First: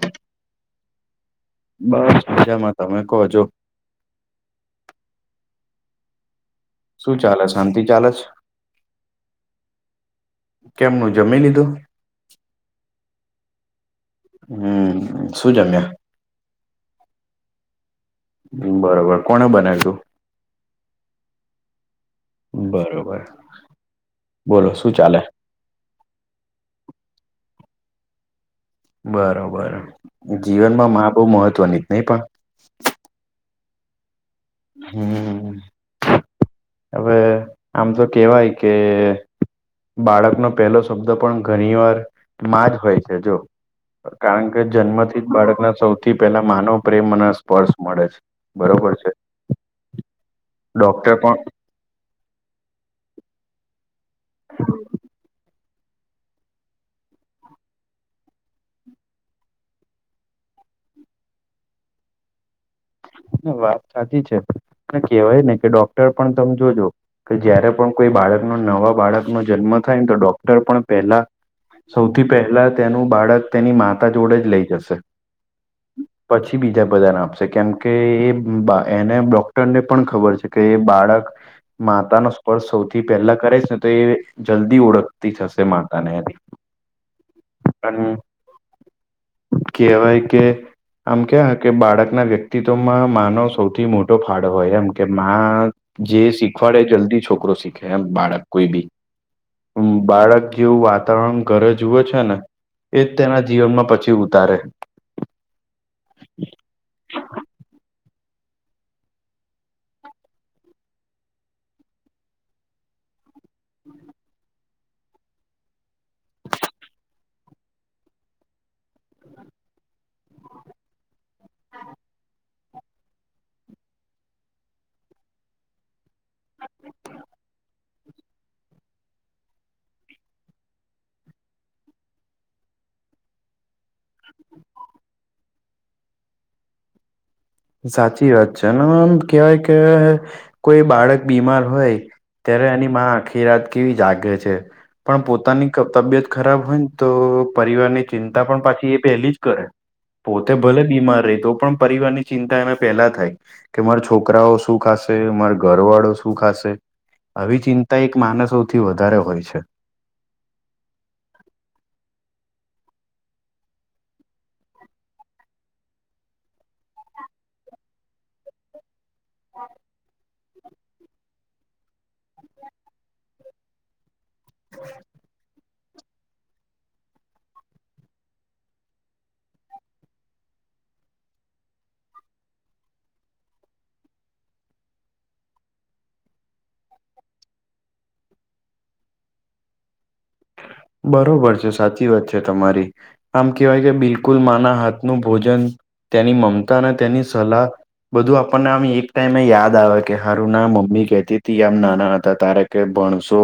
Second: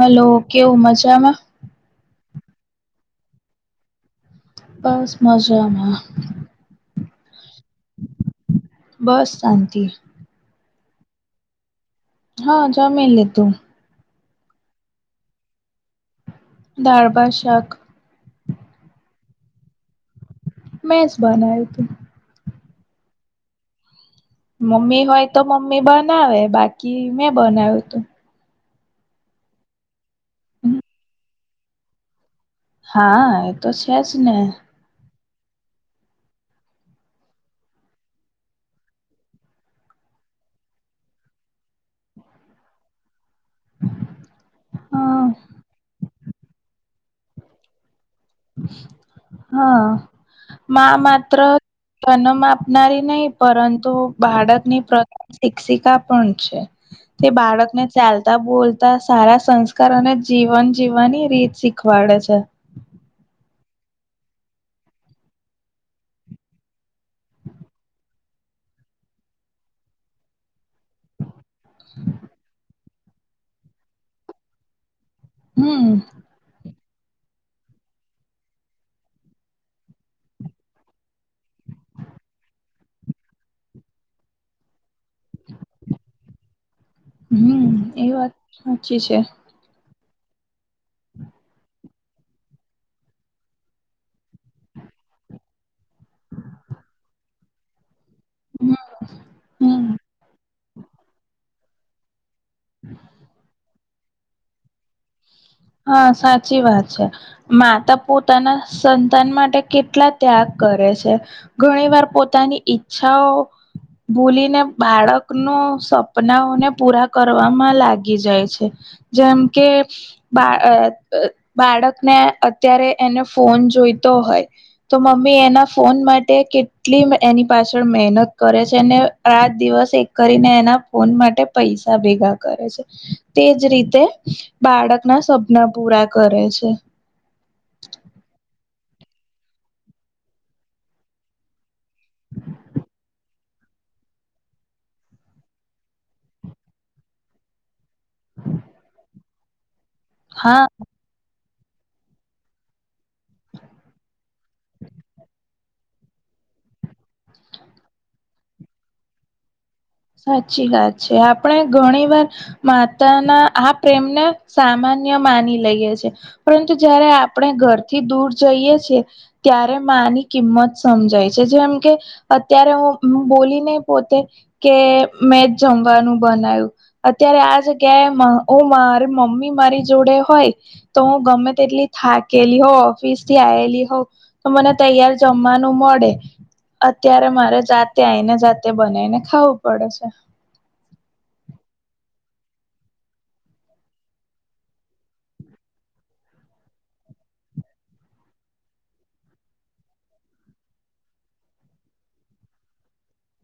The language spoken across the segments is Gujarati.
હલો કેવું મજામાં- બસ બીજામાં તમે કહો છો- બસ મજામાં- શું ચાલે શાંતિ ચાલેસ બસ શાંતિ કેમનું જમી લીધું- હા જમીન લે તું- હમ શું જમ્યા- ધાળભશક- બરોબર કોને બનાવ્યું તું- મેઝ બનાાય હતી- બરોબર- બોલો શું મમ્મી ચાલે હોય તો મમ્મી બનાવે બાકી મેં બનાવ્યું તું- બરોબર જીવનમાં મા બહુ મહત્વની જ નહી પણ- હા એ તો છે જ ને હમ્મ હવે આમ તો કેવાય કે બાળકનો પહેલો શબ્દ પણ ઘણી વાર માં જ હોય છે જો કારણ કે જન્મથી હા જ બાળકના સૌથી પહેલા માનવ પ્રેમ અને સ્પર્શ મળે છે બરોબર છે હા મા ડોક્ટર પણ માત્ર જનમ આપનારી નહી પરંતુ બાળકની પ્ર શિક્ષિકા પણ છે તે બાળકને ચાલતા બોલતા સારા સંસ્કાર અને જીવન જીવવાની રીતી સી શીખવાડે છે વાત સાચી છે કેહેવાય ને કે ડોક્ટર પણ તમે જોજો કે જયારે પણ કોઈ બાળકનો નવા બાળકનો જન્મ થાય ને તો ડોક્ટર પણ પહેલા સૌથી પહેલા તેનું બાળક તેની માતા જોડે જ લઈ જશે હમ્મ પછી બીજા બધા ના આપશે કેમ કે એ એને ડોક્ટરને પણ ખબર છે કે એ બાળક માતા નો સ્પર્શ સૌથી પહેલા કરે છે ને તો એ જલ્દી ઓળખતી થશે માતા ને હમ્મ એ વાત સાચી છે કહેવાય કે આમ કે કે બાળક ના વ્યક્તિ વ્યમાં માનો સૌથી મોટો ફાળો હોય એમ કે જે શીખવાડે જલ્દી છોકરો શીખ કેમ બાળક કોઈ હમ બી હમ બાળક જેવું વાતાવરણ ઘરે જુવે છે ને એ જ તેના જીવનમાં પછી ઉતારે હા સાચી વાત છે માતા પોતાના સંતાન માટે કેટલા ત્યાગ કરે છે ઘણી વાર પોતાની ઈચ્છાઓ ભૂલીને બાળક નો સપનાઓને પૂરા કરવામાં લાગી જાય છે જેમ કે બા બાળકને અત્યારે એને ફોન જોઈતો હોય તો મમ્મી એના ફોન માટે કેટલી એની પાસે મહેનત કરે છે ને રાત દિવસ એક કરીને એના ફોન માટે પૈસા ભેગા કરે છે તેજ રીતે બાળકના સપના પૂરા કરે છે સાચી વાત છે એ આમ કહેવાય કે કોઈ બાળક બીમાર હોય ત્યારે એનીમાં આખી રાત કેવી જાગે છે પણ પોતાની તબિયત ખરાબ હોય ને તો પરિવારની ચિંતા પણ પાછી એ પેલી જ કરે પોતે હા ભલે બીમાર રહી તો પણ પરિવારની ચિંતા એમે પેલા થાય કે મારા છોકરાઓ શું ખાશે મારા ઘર વાળો શું ખાશે આવી ચિંતા એક માનસોથી વધારે હોય છે સાચી વાત છે આપણે ઘણી વાર માતા ના આ પ્રેમને સામાન્ય માની લઈએ છે પરંતુ જયારે આપણે ઘરથી દૂર જઈએ છીએ ત્યારે માની કિંમત સમજાય છે જેમ કે અત્યારે હું બોલીને પોતે કે મેં જમવાનું બનાવ્યું અત્યારે આ જગ્યાએ ઓ મારી મમ્મી મારી જોડે હોય તો હું ગમે તેટલી થાકેલી હોઉ ઓફિસ થી આવેલી હો તો મને તૈયાર જમવાનું મળે અત્યારે મારે જાતે આઈને જાતે બનાને ખાવું પડે છે બરોબર છે સાચી વાત છે તમારી આમ કહેવાય કે બિલકુલ માના હાથનું ભોજન તેની મમતા અને તેની સલાહ બધું આપણને આમ એક ટાઈમે યાદ આવે કે હારુ ના મમ્મી કહેતી તી આમ નાના હતા તારેક કે ભણશો,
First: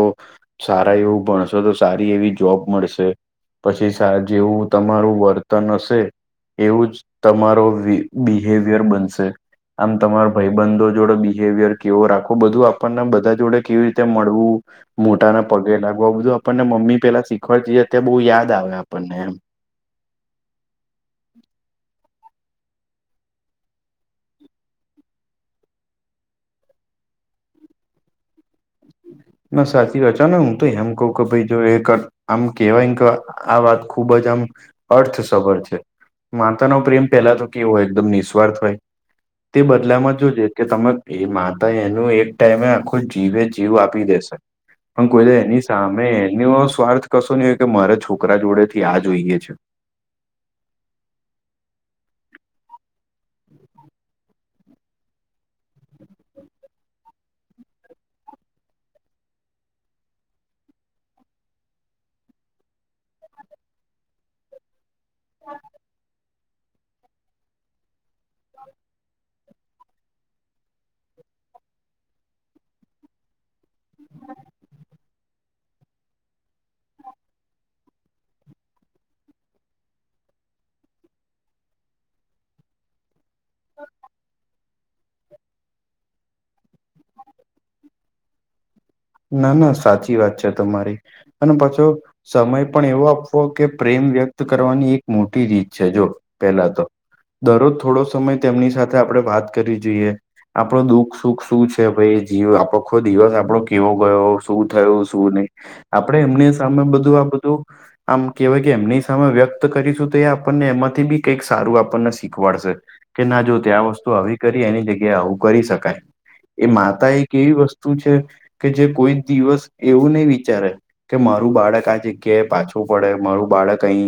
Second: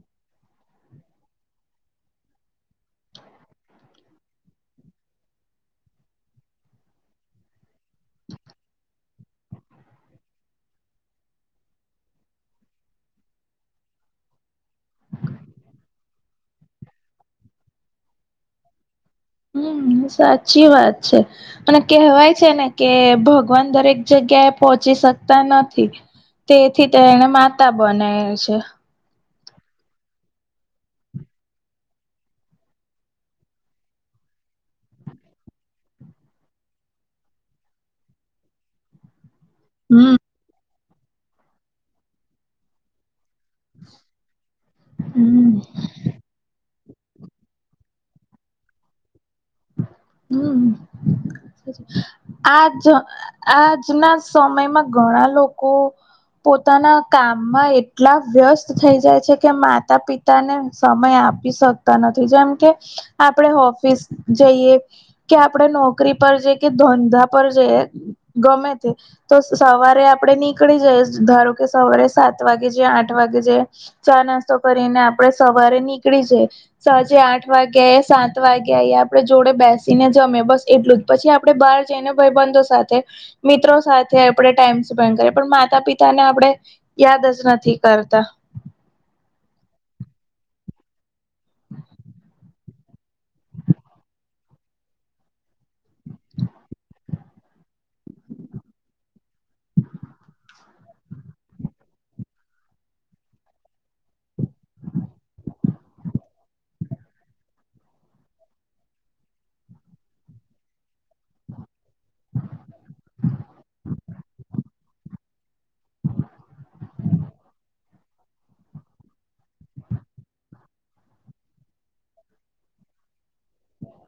સારા એવું ભણશો તો સારી એવી જોબ મળશે. પછી જેવું તમારું વર્તન હશે એવું જ તમારો બિહેવિયર બનશે. આમ તમારો ભાઈબંધો જોડે બિહેવિયર કેવો રાખવું બધું આપણને બધા જોડે કેવી રીતે મળવું મોટાના પગે લાગો આ બધું આપણને મમ્મી પેલા શીખવાડતી અત બહુ યાદ આવે આપણને એમ. હમ્મ, સાચી વાત છે. અને કહેવાય છે ને કે ભગવાન દરેક જગ્યા એ પોહોંચી શકતા નથી. તેથી તે એને માતા બનાયલ છે. ના સાચી વાત છેન હું તો એ આમ કવ કે ભાઈ જો એમ આમ કેવાય કાક આ વાત ખૂબ જ આમ અર્થસભર છે. માતા નો પ્રેમ પહેલા તો કેવો હોય એકદમ નિઃસ્વાર્થ હોય. તે હમ બદલામાં જોજે કે તમે એ માતા એનું એક ટાઈમે આખું જીવે જીવ આપી દે શે. પણ કોઈ તો હમ એની સા મે એનો સ્વાર્થ કશો ની હોય કે મારા છોકરા જોડે થી આ જોઈએ છે. હમ્મ. આજ આજના સમયમાં ઘણા લોકો પોતાના કામમાં એટલા વ્યસ્ત થઈ જાય છે કે માતા પિતા તાને સમય આપી શકતા નથી. જેમ કે આપણે ઓફિસ જઈએ કે આપણે નોકરી પર જ કે ધંધા પર જઈએ ગમે તે તો સવારે આપડે નીકળી જઈ ધારો કે સવારે સાત વાગે જે આઠ વાગે જે ચા નાસ્તો કરીને આપડે સવારે નીકળી જઈ સાજે આઠ વાગ્યા સાત વાગ્યા આપડે જોડે બેસી ને જમે બસ એટલું જ. પછી આપડે બહાર જઈ ને ભાઈબંધો સાથે મિત્રો સાથે આપડે ટાઈમ સ્પેન્ડ કરે પણ માતા પિતા ને આપડે યાદ જ નથી કરતા. ના ના સાચી વાત છે તમારી અને પાછો સમય પણ એવો આપવો કે પ્રેમ વ્યક્ત કરવાની એક મોટી રીત છે જો પેલા તો દરરોજ થોડો સમય તેમની સાથે આપડે વાત કરી જોઈએ. આપણો દુઃખ સુખ શું છે ભાઈ જીવ આપોખો દિવસ આપણો કેવો ગયો, શું થયુ શું નહિ, આપડે એમની સામે બધું આ બધું આમ કહેવાય કે એમની સામે વ્યક્ત કરીશું તો એ આપણને એમાંથી બી કઈક સારું આપ આપણને શીખવાડશે કે ના જો ત્યા આ વસ્તુ આવી કરી એની જગ્યાએ આવું કરી શક કાય. એ માતા એક એવી વસ્તુ છે કે જે કોઈ દિવસ એવું નહી વિચારે કે મારું બાળક આ જગ્યાએ પાછું પડે, મારું બાળક અહી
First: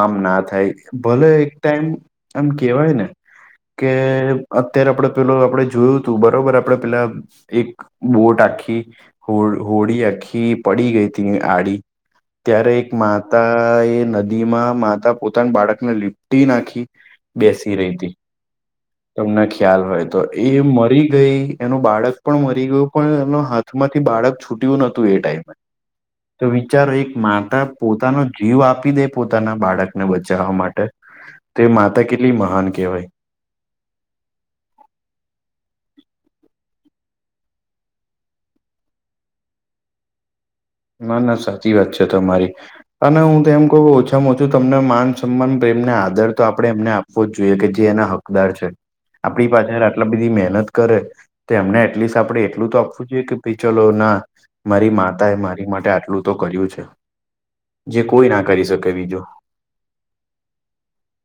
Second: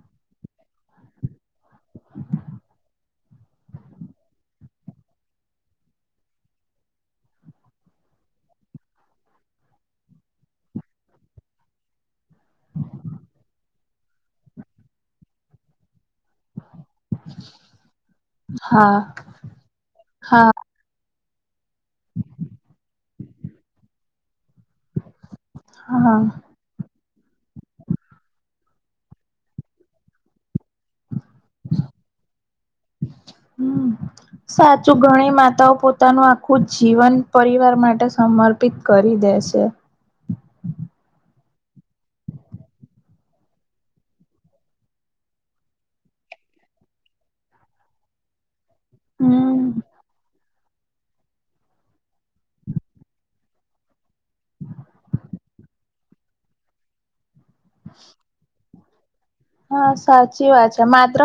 આમ ના થાય ભલે એક ટાઈમ એમ કેવાય ને કે અત્યારે આપડે પેલો આપડે જોયું તું બરોબર આપડે પેલા એક બોટ આખી હો હોડી આખી પડી ગઈ તિ આડી ત્યારે એક માતા એ નદી માં માતા પોતાના બાળકને લીપટી નાખ બેસી રહી તી હા તમને ખ્યાલ હોય તો. હા એ મરી ગઈ એનું બાળક પણ મરી ગયું પણ એના હાથમાંથી બાળક છૂટ્યું નતું એ ટાઈમે. હા. તો વિચારો એક માતા પોતાનો જીવ આપી દે પોતાના બાળકને બચાવવા માટે તે માતા કેટલી મહાન કેહેવાય. હમ્મ. સાચું ઘણી માતાઓ પોતાનું આખું જીવન પરિવાર માટે સમર્પ પિત કરી દે છે. ના ના સાચી વાત છે તમારી. અને હું તો એમ કહુ ઓછામાં ઓછું તમને માન સન્માન પ્રેમને આદર તો આપડે એમને આપ આપવો જ જોઈએ કે જે એના હકદાર છે આપણી હમ પાછળ આટલા બધી મહેનત કરે. તો એમને એટલીસ્ટ આપડે એટલું તો આપવું જોઈએ કે ભાઈ ચલો ના મારી માતાએ મારી માટે આટલું તો કર્યું છે, જે કોઈ ના કરી શકે બીજું. હા, સાચી વાત છે માત્ર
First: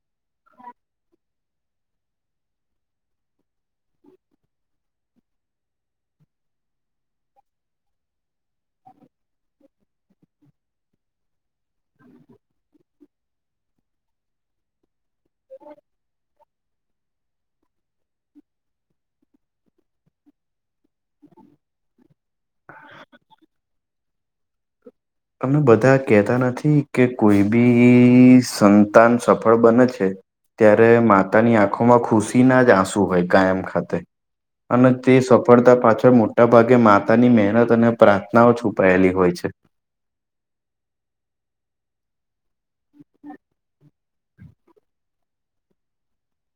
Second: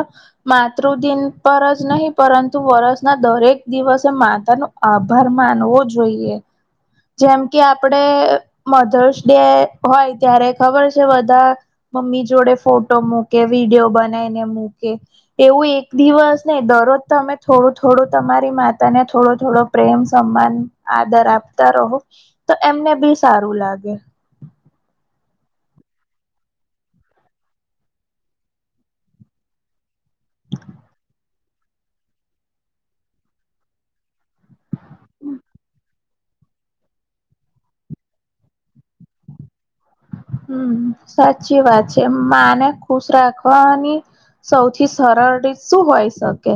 માતૃદિન પર જ નહીં પરંતુ વરષના દરેક દિવસે માતાનું આભાર માનવો જોઈએ. જેમ કે આપડે મધર્સ ડે હોય ત્યારે ખબર છે બધાં મમ્મી જોડે ફોટ ટો મૂકે, વિડીયો બનાઈને મૂકે એવું એક દિવસ નઈ દરરોજ તમે થોડું-થોડું તમારી માતાને થોડો-થોડો પ્રેમ, સન્માન, આદર આપતા રહો. તો એમને બી સારું લાગે. તમને બધા કહેતાં નથી કે કોઈ બી સંતાન સફળ બને છે. ત્યારે માતાની આંખોમાં ખુશી ના જ આંસુ હોય કાયમ ખાતે. અને તે સફળતા પાછળ મોટાભાગે માતાની મહેનત અને પ્રાર્થનાઓ છુપાયેલી હોય છે. હમ્મ, સાચી વાત છે માને ખુશ રાખવાની સૌથી સરળ રીત શું હોય શકે?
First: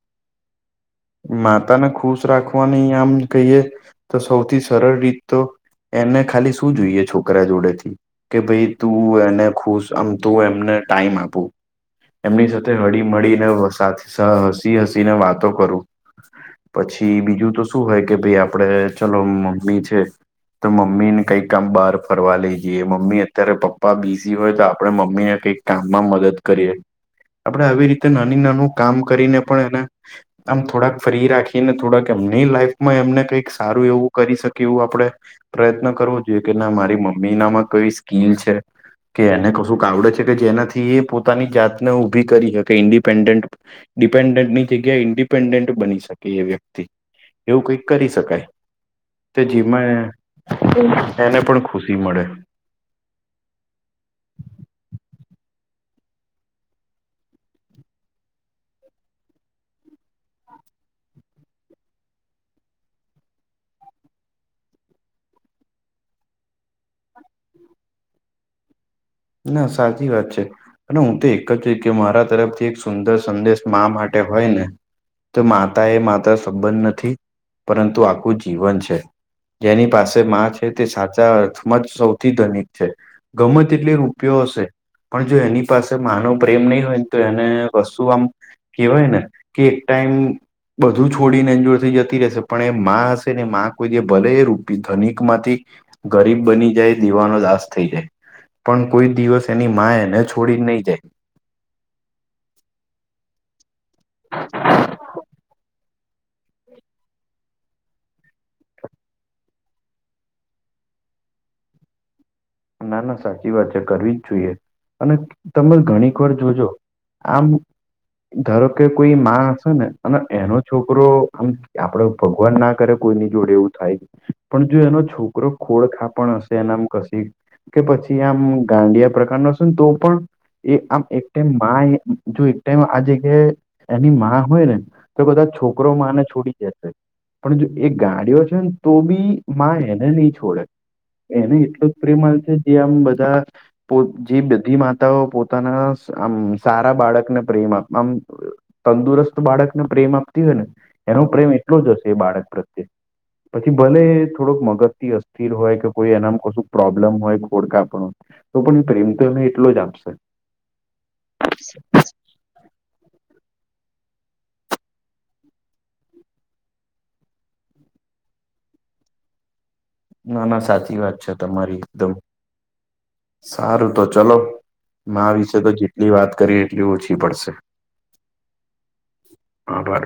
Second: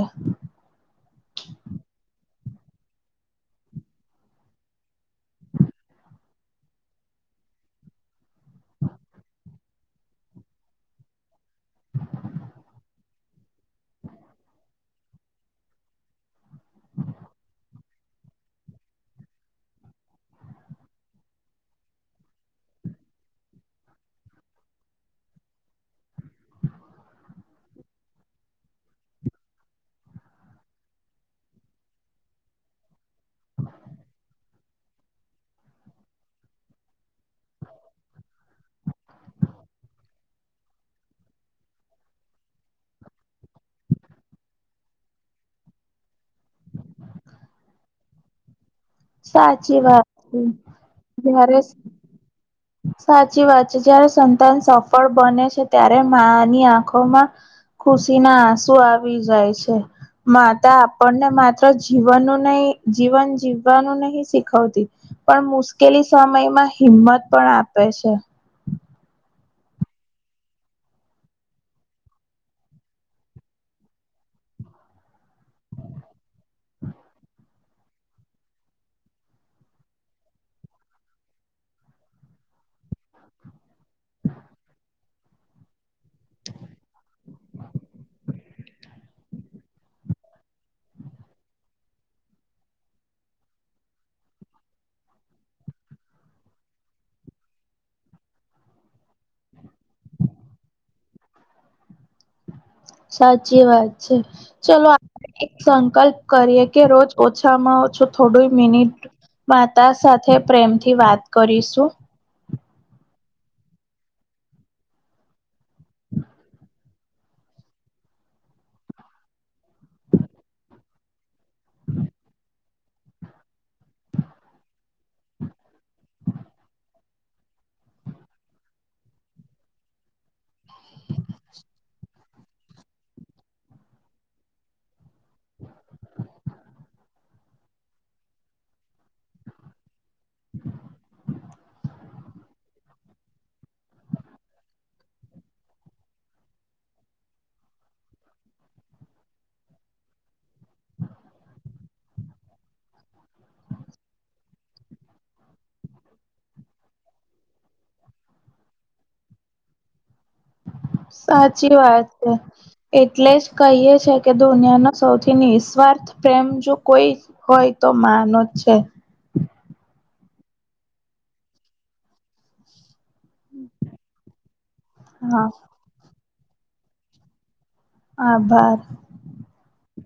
માતાને ખુશ રાખવાની આમ કહીએ તો સૌથી સરળ રીત તો એને ખાલી શું જોઈએ છોકરા જોડેથી? કે ભઈ તું એને ખુશ આમ તું એમને ટાઈમ આપું. એમની સાથે હળીમળીને સાહ હસી હસીને વાતો કરું. પછી બીજું તો શું હોય કે ભાઈ આપડે ચલો મમ્મી છે. તો મમ્મીને કંઈક આમ બહાર ફરવા લઈ જઈએ, મમ્મી અત્યારે પપ્પા બીઝી હોય તો આપણે મમ્મીને કંઈક કામમાં મદદ કરીએ, આપણેે આવી રીતે નાની નાનું કામ કરીને પણ એને આમ થોડાક ફ્રી રાખીને થોડાક એમની લાઈફમાં એમને કઈક સારું એવું કરી શકી એવું આપડે પ્રયત્ન કરવો જોઈએ કે ના મારી મમ્મીનામાં કઈ સ્કીલ છે. કે એને કશુંક આવડે છે કે જેનાથી એ પોતાની જાતને ઊભી કરી હકે ઈન્ડિપેન્ડેન્ટ. ડિપેન્ડન્ટની જગ્યા ઈન્ડિપેન્ડન્ટ બની શકે એ વ્યક્તિ એવું કઈક કરી શકાય. તે સાચી વાત છે જેમાં એને પણ જયારે ખુશી મળે. સાચી વાત છે, જયારે સંતાન સફળ બને છે ત્યારે માની આંખોમાં ખુશીના આંસુ આવી જાય છે. માતા આપને માત્ર જીવનનું નઈ જીવન જીવવાનું નહીં શીખવતી. પણ મુશ્કેલી સમયમાં હિંમત પણ આપે છે. ના, સાચી વાત છે. અને હું તો એક જ કહીશ કે મારા તરફથી એક સુંદર સંદેશ મા માટે હોય ને તો માતાએ માતા સબંધ નથી, પરંતુ આખું જીવન છે. જેની પાસે માં છે તે સાચા અર્થમાં જ સૌથી ધનિક છે ગમે તેટલી રૂ પિયો હશે પણ જો એની પાસે માનો પ્રેમ નઈ હોય ને તો એને કશું આમ કેવાય ને કે એક ટાઈમ બધું છોડીને એન જોડથી જતી રહેશે પણ એ માં હશે ને માં કોઈ જે ભલે રૂપી ધનિકમાંથી ગરીબ બની જાય દેવાનો દાસ થઈ જાય. પણ કોઈ દિવસ એની માં એને છોડી નઈ જાય. સાચી વાત છે. ચલો જાય. આપણે એક સંકલ્પ કરીએ કે રોજ ઓછામાં ઓછું થોડું મિનિટ માતા સાથે પ્રેમથી વાત કરીશું. ના ના સાચી વાત છે કરવી જ જોઈએ અને તમે ઘણીક વાર જોજો. આમ ધારો કે કોઈ માં હશે ને અને એનો છોકરો આમ આપડે ભગવાન ના કરે કોઈની જોડે એવું થાય પણ જો એનો છોકરો ખોળખાપણ હશે એનામ કશી કે પછી આમ ગાંડિયા પ્રકારનો હશેને તો પણ એ આમ એક ટાઈમમાં એ જો એક ટાઈમ આ એની જગ્યા એની માં હોય ને તો કદાચ છોકરો માં ને છોડી જશે. પણ જો એ ગાડયો છે ને, તો બી માં એને નઈ છોળે, એને એટલો. પ્રેમલ છે, જે આમ બધાં પણ જે બધી માતાઓ પોતાના, સ આમ સારા બાળકને પ્રેમ આપે, આમ અ તંદુરસ્ત બાળકને પ્રેમ આપતી હોય ને, એનો પ્રેમ એટલો જ હશે એ બાળક પ્રત્યે. પછી ભલે એ થોળોક મગજ થી અસ્થિર હોય કે કોઈ એનામ કશુંક પ્રોબ્લેમ હોય, ખોડખાંપણ, તો પણ પ્રેમ તો એને એટલો જ આપશે. સાચી વાત એ. એટલે જ કંઈક છે કે, દુનયાનો સૌથી નિસ્વાર્થ પ્રેમ, જો કોઈ જ હોય તો માં નો જ છે. ના, ના, સાચી વાત છે તમારી, એકદમ. સારું, તો ચલો, માં હા વિશે તો જેટલી વાત કરી, એટલી ઓછી પડશે. આભાર. આભાર.